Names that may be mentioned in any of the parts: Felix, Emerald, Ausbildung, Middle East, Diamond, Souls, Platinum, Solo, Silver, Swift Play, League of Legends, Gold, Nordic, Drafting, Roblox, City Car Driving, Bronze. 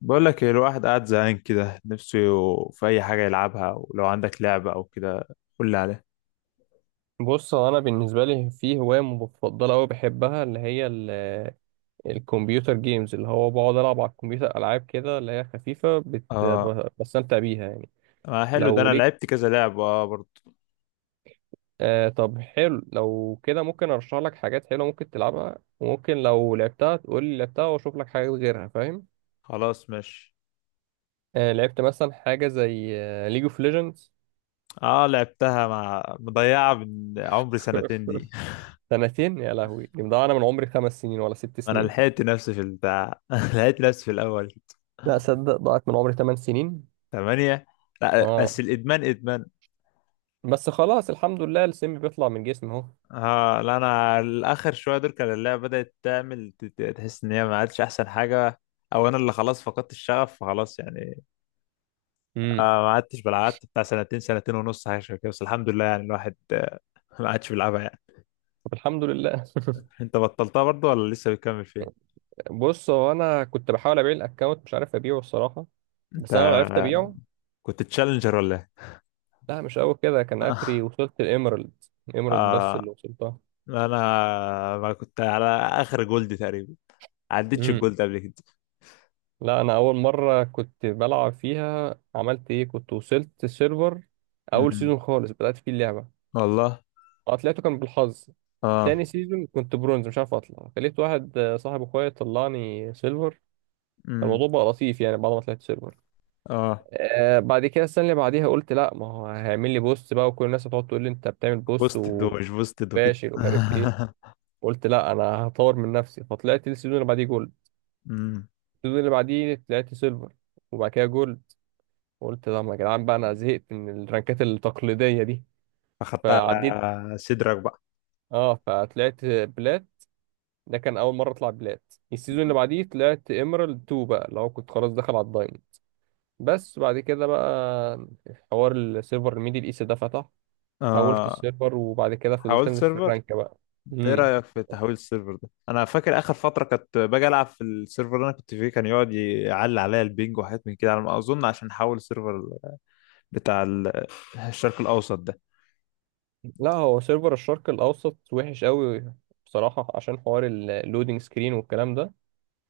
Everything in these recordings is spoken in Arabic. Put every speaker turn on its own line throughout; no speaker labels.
بقول لك إيه، الواحد قاعد زهقان كده نفسه في اي حاجه يلعبها، ولو عندك لعبه او كده قول لي عليها.
بص، هو انا بالنسبه لي في هوايه مفضله قوي بحبها اللي هي الكمبيوتر جيمز. اللي هو بقعد العب على الكمبيوتر العاب كده اللي هي خفيفه، بت-
اه
ب- بستمتع بيها يعني.
ما حلو ده، انا
لو ليك...
لعبت كذا لعبه اه برضه.
آه طب حلو، لو كده ممكن ارشح لك حاجات حلوه ممكن تلعبها، وممكن لو لعبتها تقول لي لعبتها واشوف لك حاجات غيرها. فاهم؟
خلاص ماشي.
آه، لعبت مثلا حاجه زي ليج اوف ليجندز.
اه لعبتها، مع مضيعه من عمري سنتين دي.
سنتين يا لهوي، دي مضيعة، انا من عمري 5 سنين ولا ست
انا
سنين
لحقت نفسي في البتاع. لحقت نفسي في الاول.
لا صدق، ضاعت من عمري 8 سنين.
ثمانية. لا
اه.
بس الادمان ادمان.
بس خلاص الحمد لله، السم بيطلع من جسمي اهو.
اه لا انا الاخر شويه دول كان اللعبه بدات تعمل تحس ان هي ما عادش احسن حاجه، او انا اللي خلاص فقدت الشغف فخلاص يعني.
امم
ما عدتش بلعب، قعدت بتاع سنتين سنتين ونص حاجه شبه كده، بس الحمد لله يعني الواحد ما عادش بيلعبها يعني.
طب الحمد لله.
انت بطلتها برضو ولا لسه بتكمل فيها؟
بص هو انا كنت بحاول ابيع الاكونت، مش عارف ابيعه الصراحه.
انت
بس انا لو عرفت ابيعه...
كنت تشالنجر ولا ايه؟
لا مش قوي كده، كان
آه.
اخري وصلت الاميرالد. الاميرالد بس
آه.
اللي وصلتها.
أنا ما كنت على آخر جولد تقريبا، عديتش
امم
الجولد قبل كده.
لا انا اول مره كنت بلعب فيها عملت ايه، كنت وصلت سيرفر اول
أمم.
سيزون خالص بدات فيه اللعبه.
والله.
اه طلعته كان بالحظ.
آه.
تاني سيزون كنت برونز مش عارف اطلع، خليت واحد صاحب اخويا طلعني سيلفر.
أمم.
الموضوع بقى لطيف يعني بعد ما طلعت سيلفر.
اه
آه بعد كده السنة اللي بعديها قلت لا، ما هو هيعمل لي بوست بقى، وكل الناس هتقعد تقول لي انت بتعمل بوست
بوستد ومش بوستد وكده.
وفاشل ومش عارف ايه. قلت لا انا هطور من نفسي، فطلعت السيزون اللي بعديه جولد.
أمم.
السيزون اللي بعديه طلعت سيلفر، وبعد كده جولد. قلت لا ما يا جدعان بقى انا زهقت من الرانكات التقليدية دي،
أخدتها
فعديت.
على صدرك بقى.
اه فطلعت بلات. ده كان اول مرة اطلع بلات. السيزون اللي
أمم.
بعديه طلعت ايمرالد 2 بقى، لو كنت خلاص داخل على الدايموند. بس بعد كده بقى حوار السيرفر الميدل ايست ده فتح. حولت
آه.
السيرفر وبعد كده فضلت
حاولت
انزل في
سيرفر.
الرانك بقى.
انت ايه
امم
رايك في تحويل السيرفر ده؟ انا فاكر اخر فتره كنت باجي العب في السيرفر اللي انا كنت فيه كان يقعد يعلي عليا البينج وحاجات من كده، على ما اظن عشان حول السيرفر بتاع الشرق الاوسط ده.
لا هو سيرفر الشرق الاوسط وحش قوي بصراحه، عشان حوار اللودنج سكرين والكلام ده.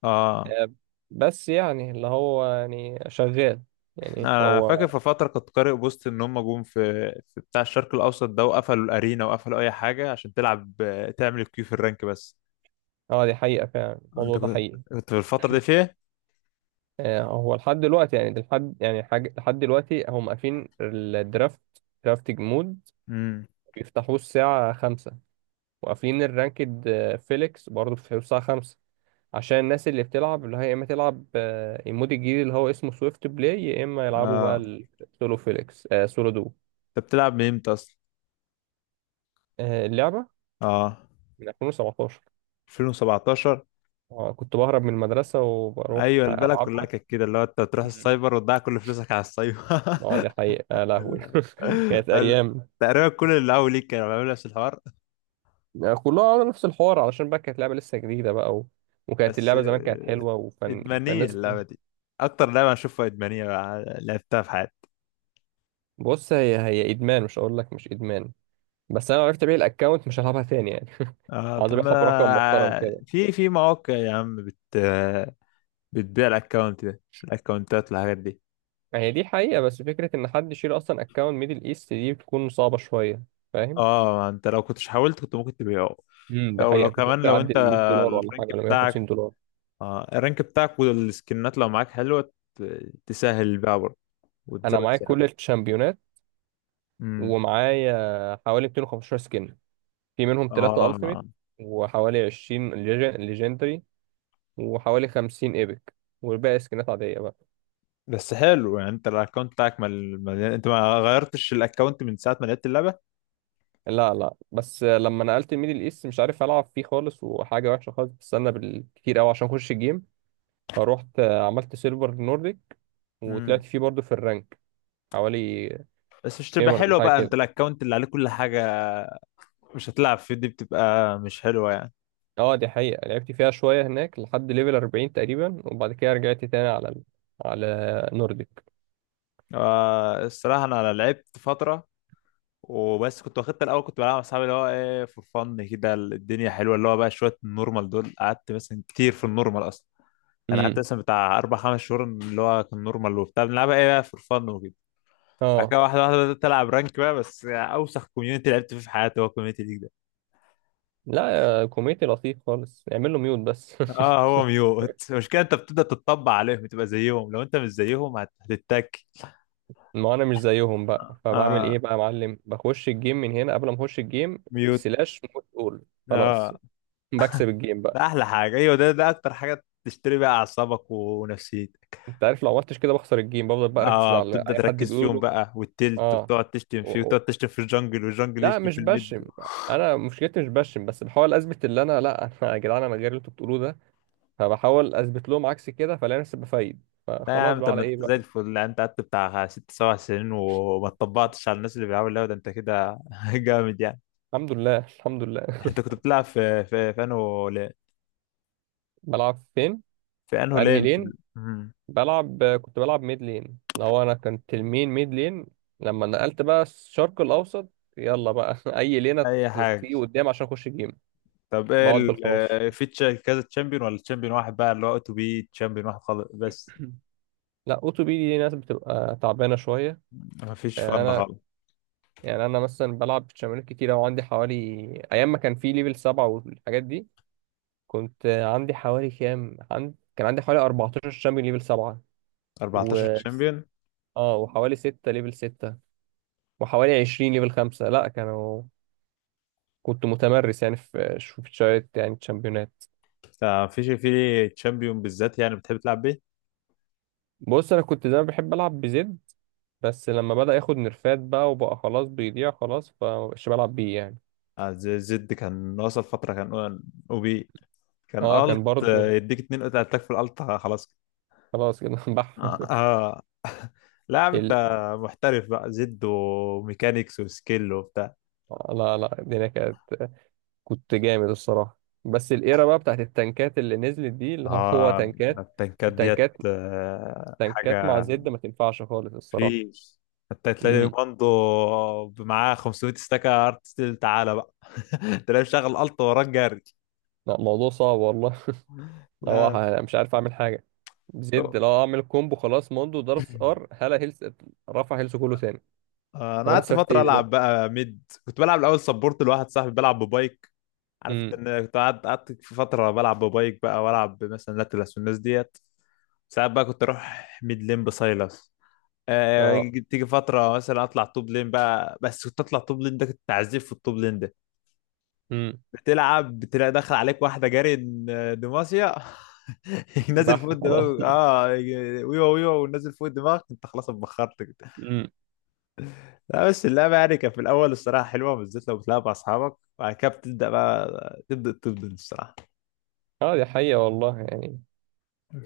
اه
آه، بس يعني اللي هو يعني شغال. يعني
انا فاكر
هو...
في فتره كنت قارئ بوست ان هم جم في بتاع الشرق الاوسط ده وقفلوا الارينا وقفلوا اي حاجه عشان تلعب، تعمل الكيو في الرانك بس.
اه دي حقيقه فعلا،
انت
الموضوع ده
كنت،
حقيقي.
كنت في الفتره دي فيها؟
هو لحد دلوقتي، يعني لحد يعني حاجه لحد دلوقتي هم قافلين الدرافت درافتنج مود
امم.
بيفتحوه الساعه 5، وقافلين الرانكد فيليكس برضه بيفتحوه الساعه 5. عشان الناس اللي بتلعب اللي هي يا اما تلعب المود الجديد اللي هو اسمه سويفت بلاي، يا اما يلعبوا بقى
اه
السولو فيليكس سولو دو.
انت بتلعب من امتى اصلا؟
آه اللعبة
اه
من 2017.
2017.
آه كنت بهرب من المدرسة، وبروح
ايوه البلد كلها
ألعبها.
كانت كده، اللي هو انت تروح
مم.
السايبر وتضيع كل فلوسك على السايبر.
اه دي حقيقة يا لهوي.
ال-
كانت
ال-
أيام.
تقريبا كل اللي اول ليك كانوا بيعملوا نفس الحوار.
كلها على نفس الحوار، علشان بقى كانت لعبة لسه جديدة بقى و... وكانت
بس
اللعبة زمان كانت حلوة، وفن...،
ادمانيه
فالناس
اللعبه
كانت...
دي، اكتر لعبه اشوفها ادمانيه لعبتها في حياتي.
بص هي إدمان، مش هقول لك مش إدمان. بس أنا لو عرفت أبيع الأكونت مش هلعبها تاني يعني.
اه
هقعد
طب
أبيعها برقم محترم
ما
كده.
في في مواقع يا عم بتبيع الاكونت ده، الاكونتات والحاجات دي.
ما هي دي حقيقة، بس فكرة إن حد يشيل أصلا أكونت ميدل إيست دي بتكون صعبة شوية. فاهم؟
اه انت لو كنتش حاولت كنت ممكن تبيعه.
دي
او لو
حقيقة، كنت
كمان
ممكن
لو
أعدي
انت
ال 100 دولار ولا
الرانك
حاجة ولا 150
بتاعك،
دولار
اه الرانك بتاعك والسكنات لو معاك حلوة تسهل البيع برضه
أنا
وتزود
معايا كل
سعرك.
الشامبيونات،
امم.
ومعايا حوالي 215 سكين. في منهم ثلاثة
اه
ألتيميت وحوالي 20 ليجندري، وحوالي 50 إيبك، والباقي سكنات عادية بقى.
بس حلو يعني، انت الاكونت بتاعك انت ما غيرتش الاكونت من ساعة ما لعبت اللعبة؟
لا لا، بس لما نقلت الميدل إيست مش عارف ألعب فيه خالص، وحاجة وحشة خالص، بستنى بالكتير أوي عشان أخش الجيم. فروحت عملت سيلفر نورديك،
امم.
وطلعت فيه برضه في الرانك حوالي...
بس مش تبقى
ايمرالد
حلوة
حاجة
بقى انت
كده.
الاكونت اللي عليه كل حاجة مش هتلعب فيه؟ دي بتبقى مش حلوة يعني.
اه دي حقيقة، لعبت فيها شوية هناك لحد ليفل 40 تقريبا، وبعد كده رجعت تاني على ال... على نورديك.
آه الصراحة انا لعبت فترة وبس، كنت واخدت الاول كنت بلعب مع اصحابي اللي هو ايه فور فن كده الدنيا حلوة، اللي هو بقى شوية النورمال دول قعدت مثلا كتير في النورمال اصلا. انا قعدت
امم
مثلا بتاع اربع خمس شهور اللي هو كان نورمال وبتاع بنلعبها ايه بقى فور فن وكده. بعد
اه.
كده واحده واحده بدات العب رانك بقى، بس اوسخ كوميونتي لعبت فيه في حياتي هو الكوميونتي ليج ده.
لا كوميتي لطيف خالص، اعمل له ميوت بس.
اه هو ميوت. المشكله انت بتبدا تتطبع عليهم تبقى زيهم، لو انت مش زيهم هتتك.
ما انا مش زيهم بقى، فبعمل
اه
ايه بقى يا معلم؟ بخش الجيم من هنا قبل ما اخش الجيم
ميوت.
سلاش موت اول. خلاص،
اه
بكسب الجيم بقى.
ده احلى حاجه، ايوه ده ده اكتر حاجه تشتري بقى اعصابك ونفسيتك.
انت عارف لو عملتش كده بخسر الجيم، بفضل بقى اركز
اه
على
بتبدا
اي حد
تركز فيهم
بيقوله.
بقى والتلت،
اه
وتقعد تشتم فيه وتقعد تشتم في الجنجل والجنجل
لا
يشتم
مش
في الميد.
بشم. انا مشكلتي مش بشم، بس بحاول اثبت اللي انا... لا، انا يا جدعان انا غير اللي انتوا بتقولوه ده. فبحاول اثبت لهم عكس كده، فلاقي نفسي بفايد،
لا يا
فخلاص
عم
بقى
طب ما
على
انت
ايه بقى.
زي الفل، لا، انت قعدت بتاع ست سبع سنين وما اتطبقتش على الناس اللي بيلعبوا اللعبه ده، انت كده جامد يعني.
الحمد لله الحمد لله.
انت كنت بتلعب في انه لين؟
بلعب فين؟
في انه
انهي
لين، في ال...
لين؟
مم.
بلعب... كنت بلعب ميد لين، لو انا كنت المين ميد لين. لما نقلت بقى الشرق الاوسط يلا بقى. اي لينة
اي حاجه.
تيجي قدام عشان اخش جيم.
طب ايه
بقعد بال
ال...
15.
آه، كذا تشامبيون ولا تشامبيون واحد بقى اللي هو تو بي؟ تشامبيون واحد خالص بس،
لا اوتو بي دي ناس بتبقى تعبانه شويه.
ما فيش فن
انا...
خالص.
يعني انا مثلا بلعب شمالات كتير، او عندي حوالي... ايام ما كان في ليفل 7 والحاجات دي كنت عندي حوالي كام كان عندي حوالي 14 شامبيون ليفل 7، و...
14 تشامبيون؟
اه وحوالي 6 ليفل 6، وحوالي 20 ليفل 5 لا كانوا... كنت متمرس يعني في شوية يعني شامبيونات.
ما فيش في تشامبيون بالذات يعني بتحب تلعب بيه؟
بص انا كنت دايما بحب العب بزد، بس لما بدأ ياخد نرفات بقى وبقى خلاص بيضيع خلاص، فمبقاش بلعب بيه يعني.
آه، زي زد كان وصل فتره كان او بي، كان
اه كان
الت
برضو
يديك اتنين قطع اتاك في الالت خلاص.
خلاص كده. بح.
آه. آه. لا يا عم انت
ال...
محترف بقى، زد وميكانيكس وسكيل وبتاع.
لا لا الدنيا كانت... كنت جامد الصراحة. بس الايرا بقى بتاعت التنكات اللي نزلت دي اللي... هو
اه ده
تنكات
التنكات ديت
وتنكات. تنكات مع
حاجة
زد ما تنفعش خالص الصراحة.
فيش، حتى تلاقي
امم
ماندو معاه 500 استاكة ارت ستيل تعالى بقى. تلاقيه مشغل الت وراك جري.
لا، موضوع صعب والله. لو
لا لا.
مش عارف اعمل حاجة. زد لو اعمل كومبو خلاص موندو ضرب ار هلا هيلث، رفع هيلث كله تاني.
انا
طب انا
قعدت
سافت
فترة
ايه دلوقتي؟
العب بقى ميد، كنت بلعب الاول سبورت لواحد صاحبي بلعب ببايك. عارف انت
امم
ان كنت قعدت، قعدت في فتره بلعب ببايك بقى والعب مثلا لاتلس والناس ديت. ساعات بقى كنت اروح ميد لين بسايلس. آه.
اه.
تيجي فتره مثلا اطلع توب لين بقى، بس كنت اطلع توب لين ده كنت تعذيب في التوب لين ده،
امم
بتلعب بتلاقي داخل عليك واحده جاري دماسيا. نازل فوق
بح خلاص.
الدماغ اه، ويوا ويوا ونازل فوق دماغك انت خلاص اتبخرت كده.
امم
لا بس اللعبه يعني كانت في الاول الصراحه حلوه، بالذات لو بتلعب مع اصحابك، وبعد كده بتبدا بقى تبدا الصراحه.
اه دي حقيقة والله يعني.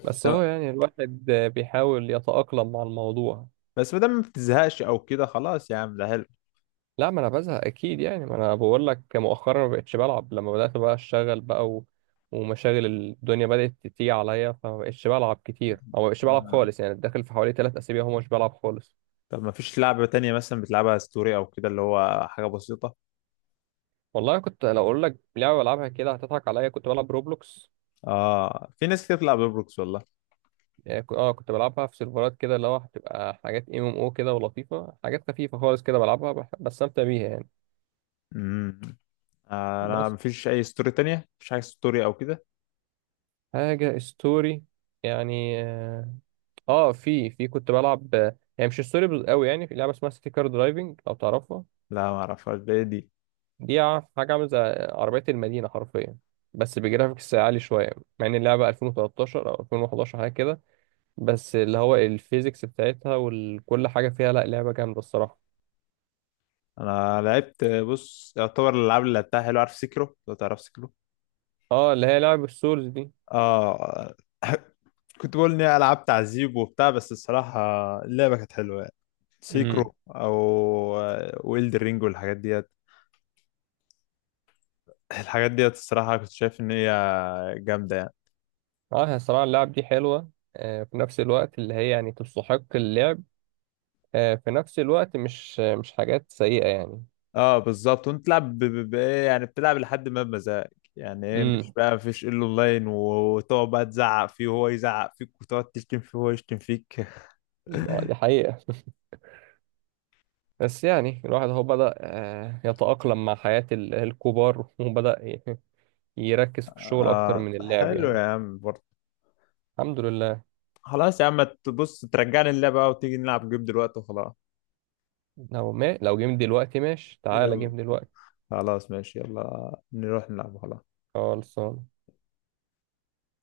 بس هو يعني الواحد بيحاول يتأقلم مع الموضوع.
بس ما دام ما بتزهقش او كده خلاص يا عم ده حلو.
لا ما انا بزهق اكيد يعني. ما انا بقول لك مؤخرا ما بقتش بلعب لما بدات بقى اشتغل بقى و... ومشاغل الدنيا بدات تيجي عليا، فما بقتش بلعب كتير، او ما بقتش بلعب
آه.
خالص يعني. داخل في حوالي 3 اسابيع هو مش بلعب خالص.
طب ما فيش لعبة تانية مثلا بتلعبها ستوري او كده اللي هو حاجة بسيطة؟
والله، كنت لو اقول لك لعبه بلعبها كده هتضحك عليا، كنت بلعب روبلوكس.
اه في ناس كتير بتلعب روبلوكس والله.
يعني اه كنت بلعبها في سيرفرات كده اللي هو هتبقى حاجات ام ام او كده ولطيفه، حاجات خفيفه خالص كده بلعبها بستمتع بيها يعني.
امم. انا ما
بس
فيش اي ستوري تانية، ما فيش حاجة ستوري او كده.
حاجه ستوري، يعني اه في كنت بلعب، يعني مش ستوري قوي، يعني في لعبه اسمها سيتي كار درايفنج لو تعرفها.
لا ما اعرفهاش، ده إيه دي؟
دي حاجه عامله زي عربيه المدينه حرفيا، بس بجرافيكس عالي شويه. مع ان اللعبه 2013 او 2011 حاجه كده، بس اللي هو الفيزيكس بتاعتها وكل حاجه فيها، لا لعبه جامده الصراحه.
انا لعبت، بص يعتبر الالعاب اللي لعبتها حلو، عارف سيكرو؟ لو تعرف سيكرو.
اه اللي هي لعبه السولز دي.
اه. كنت بقول اني العاب تعذيب وبتاع، بس الصراحة اللعبة كانت حلوة يعني.
امم
سيكرو او ويلد رينج والحاجات دي، الحاجات ديت الصراحة كنت شايف إن هي جامدة يعني.
اه هي الصراحه اللعب دي حلوه. في نفس الوقت اللي هي يعني تستحق اللعب. في نفس الوقت مش حاجات سيئه يعني.
اه بالظبط، وانت تلعب بايه يعني، بتلعب لحد ما بمزاجك يعني ايه، مش
امم
بقى مفيش الا اونلاين وتقعد بقى تزعق فيه وهو يزعق فيك وتقعد تشتم فيه وهو يشتم فيك.
دي حقيقه. بس يعني الواحد هو بدأ يتأقلم مع حياة الكبار، وبدأ يركز في الشغل أكتر
اه
من اللعب
حلو
يعني.
يا عم برضه.
الحمد لله.
خلاص يا عم تبص ترجعني اللعبة بقى وتيجي نلعب جيم دلوقتي وخلاص.
لو ما لو جيم دلوقتي ماشي، تعالى
يلا.
جيم دلوقتي.
خلاص ماشي يلا نروح نلعب خلاص.
خلصان.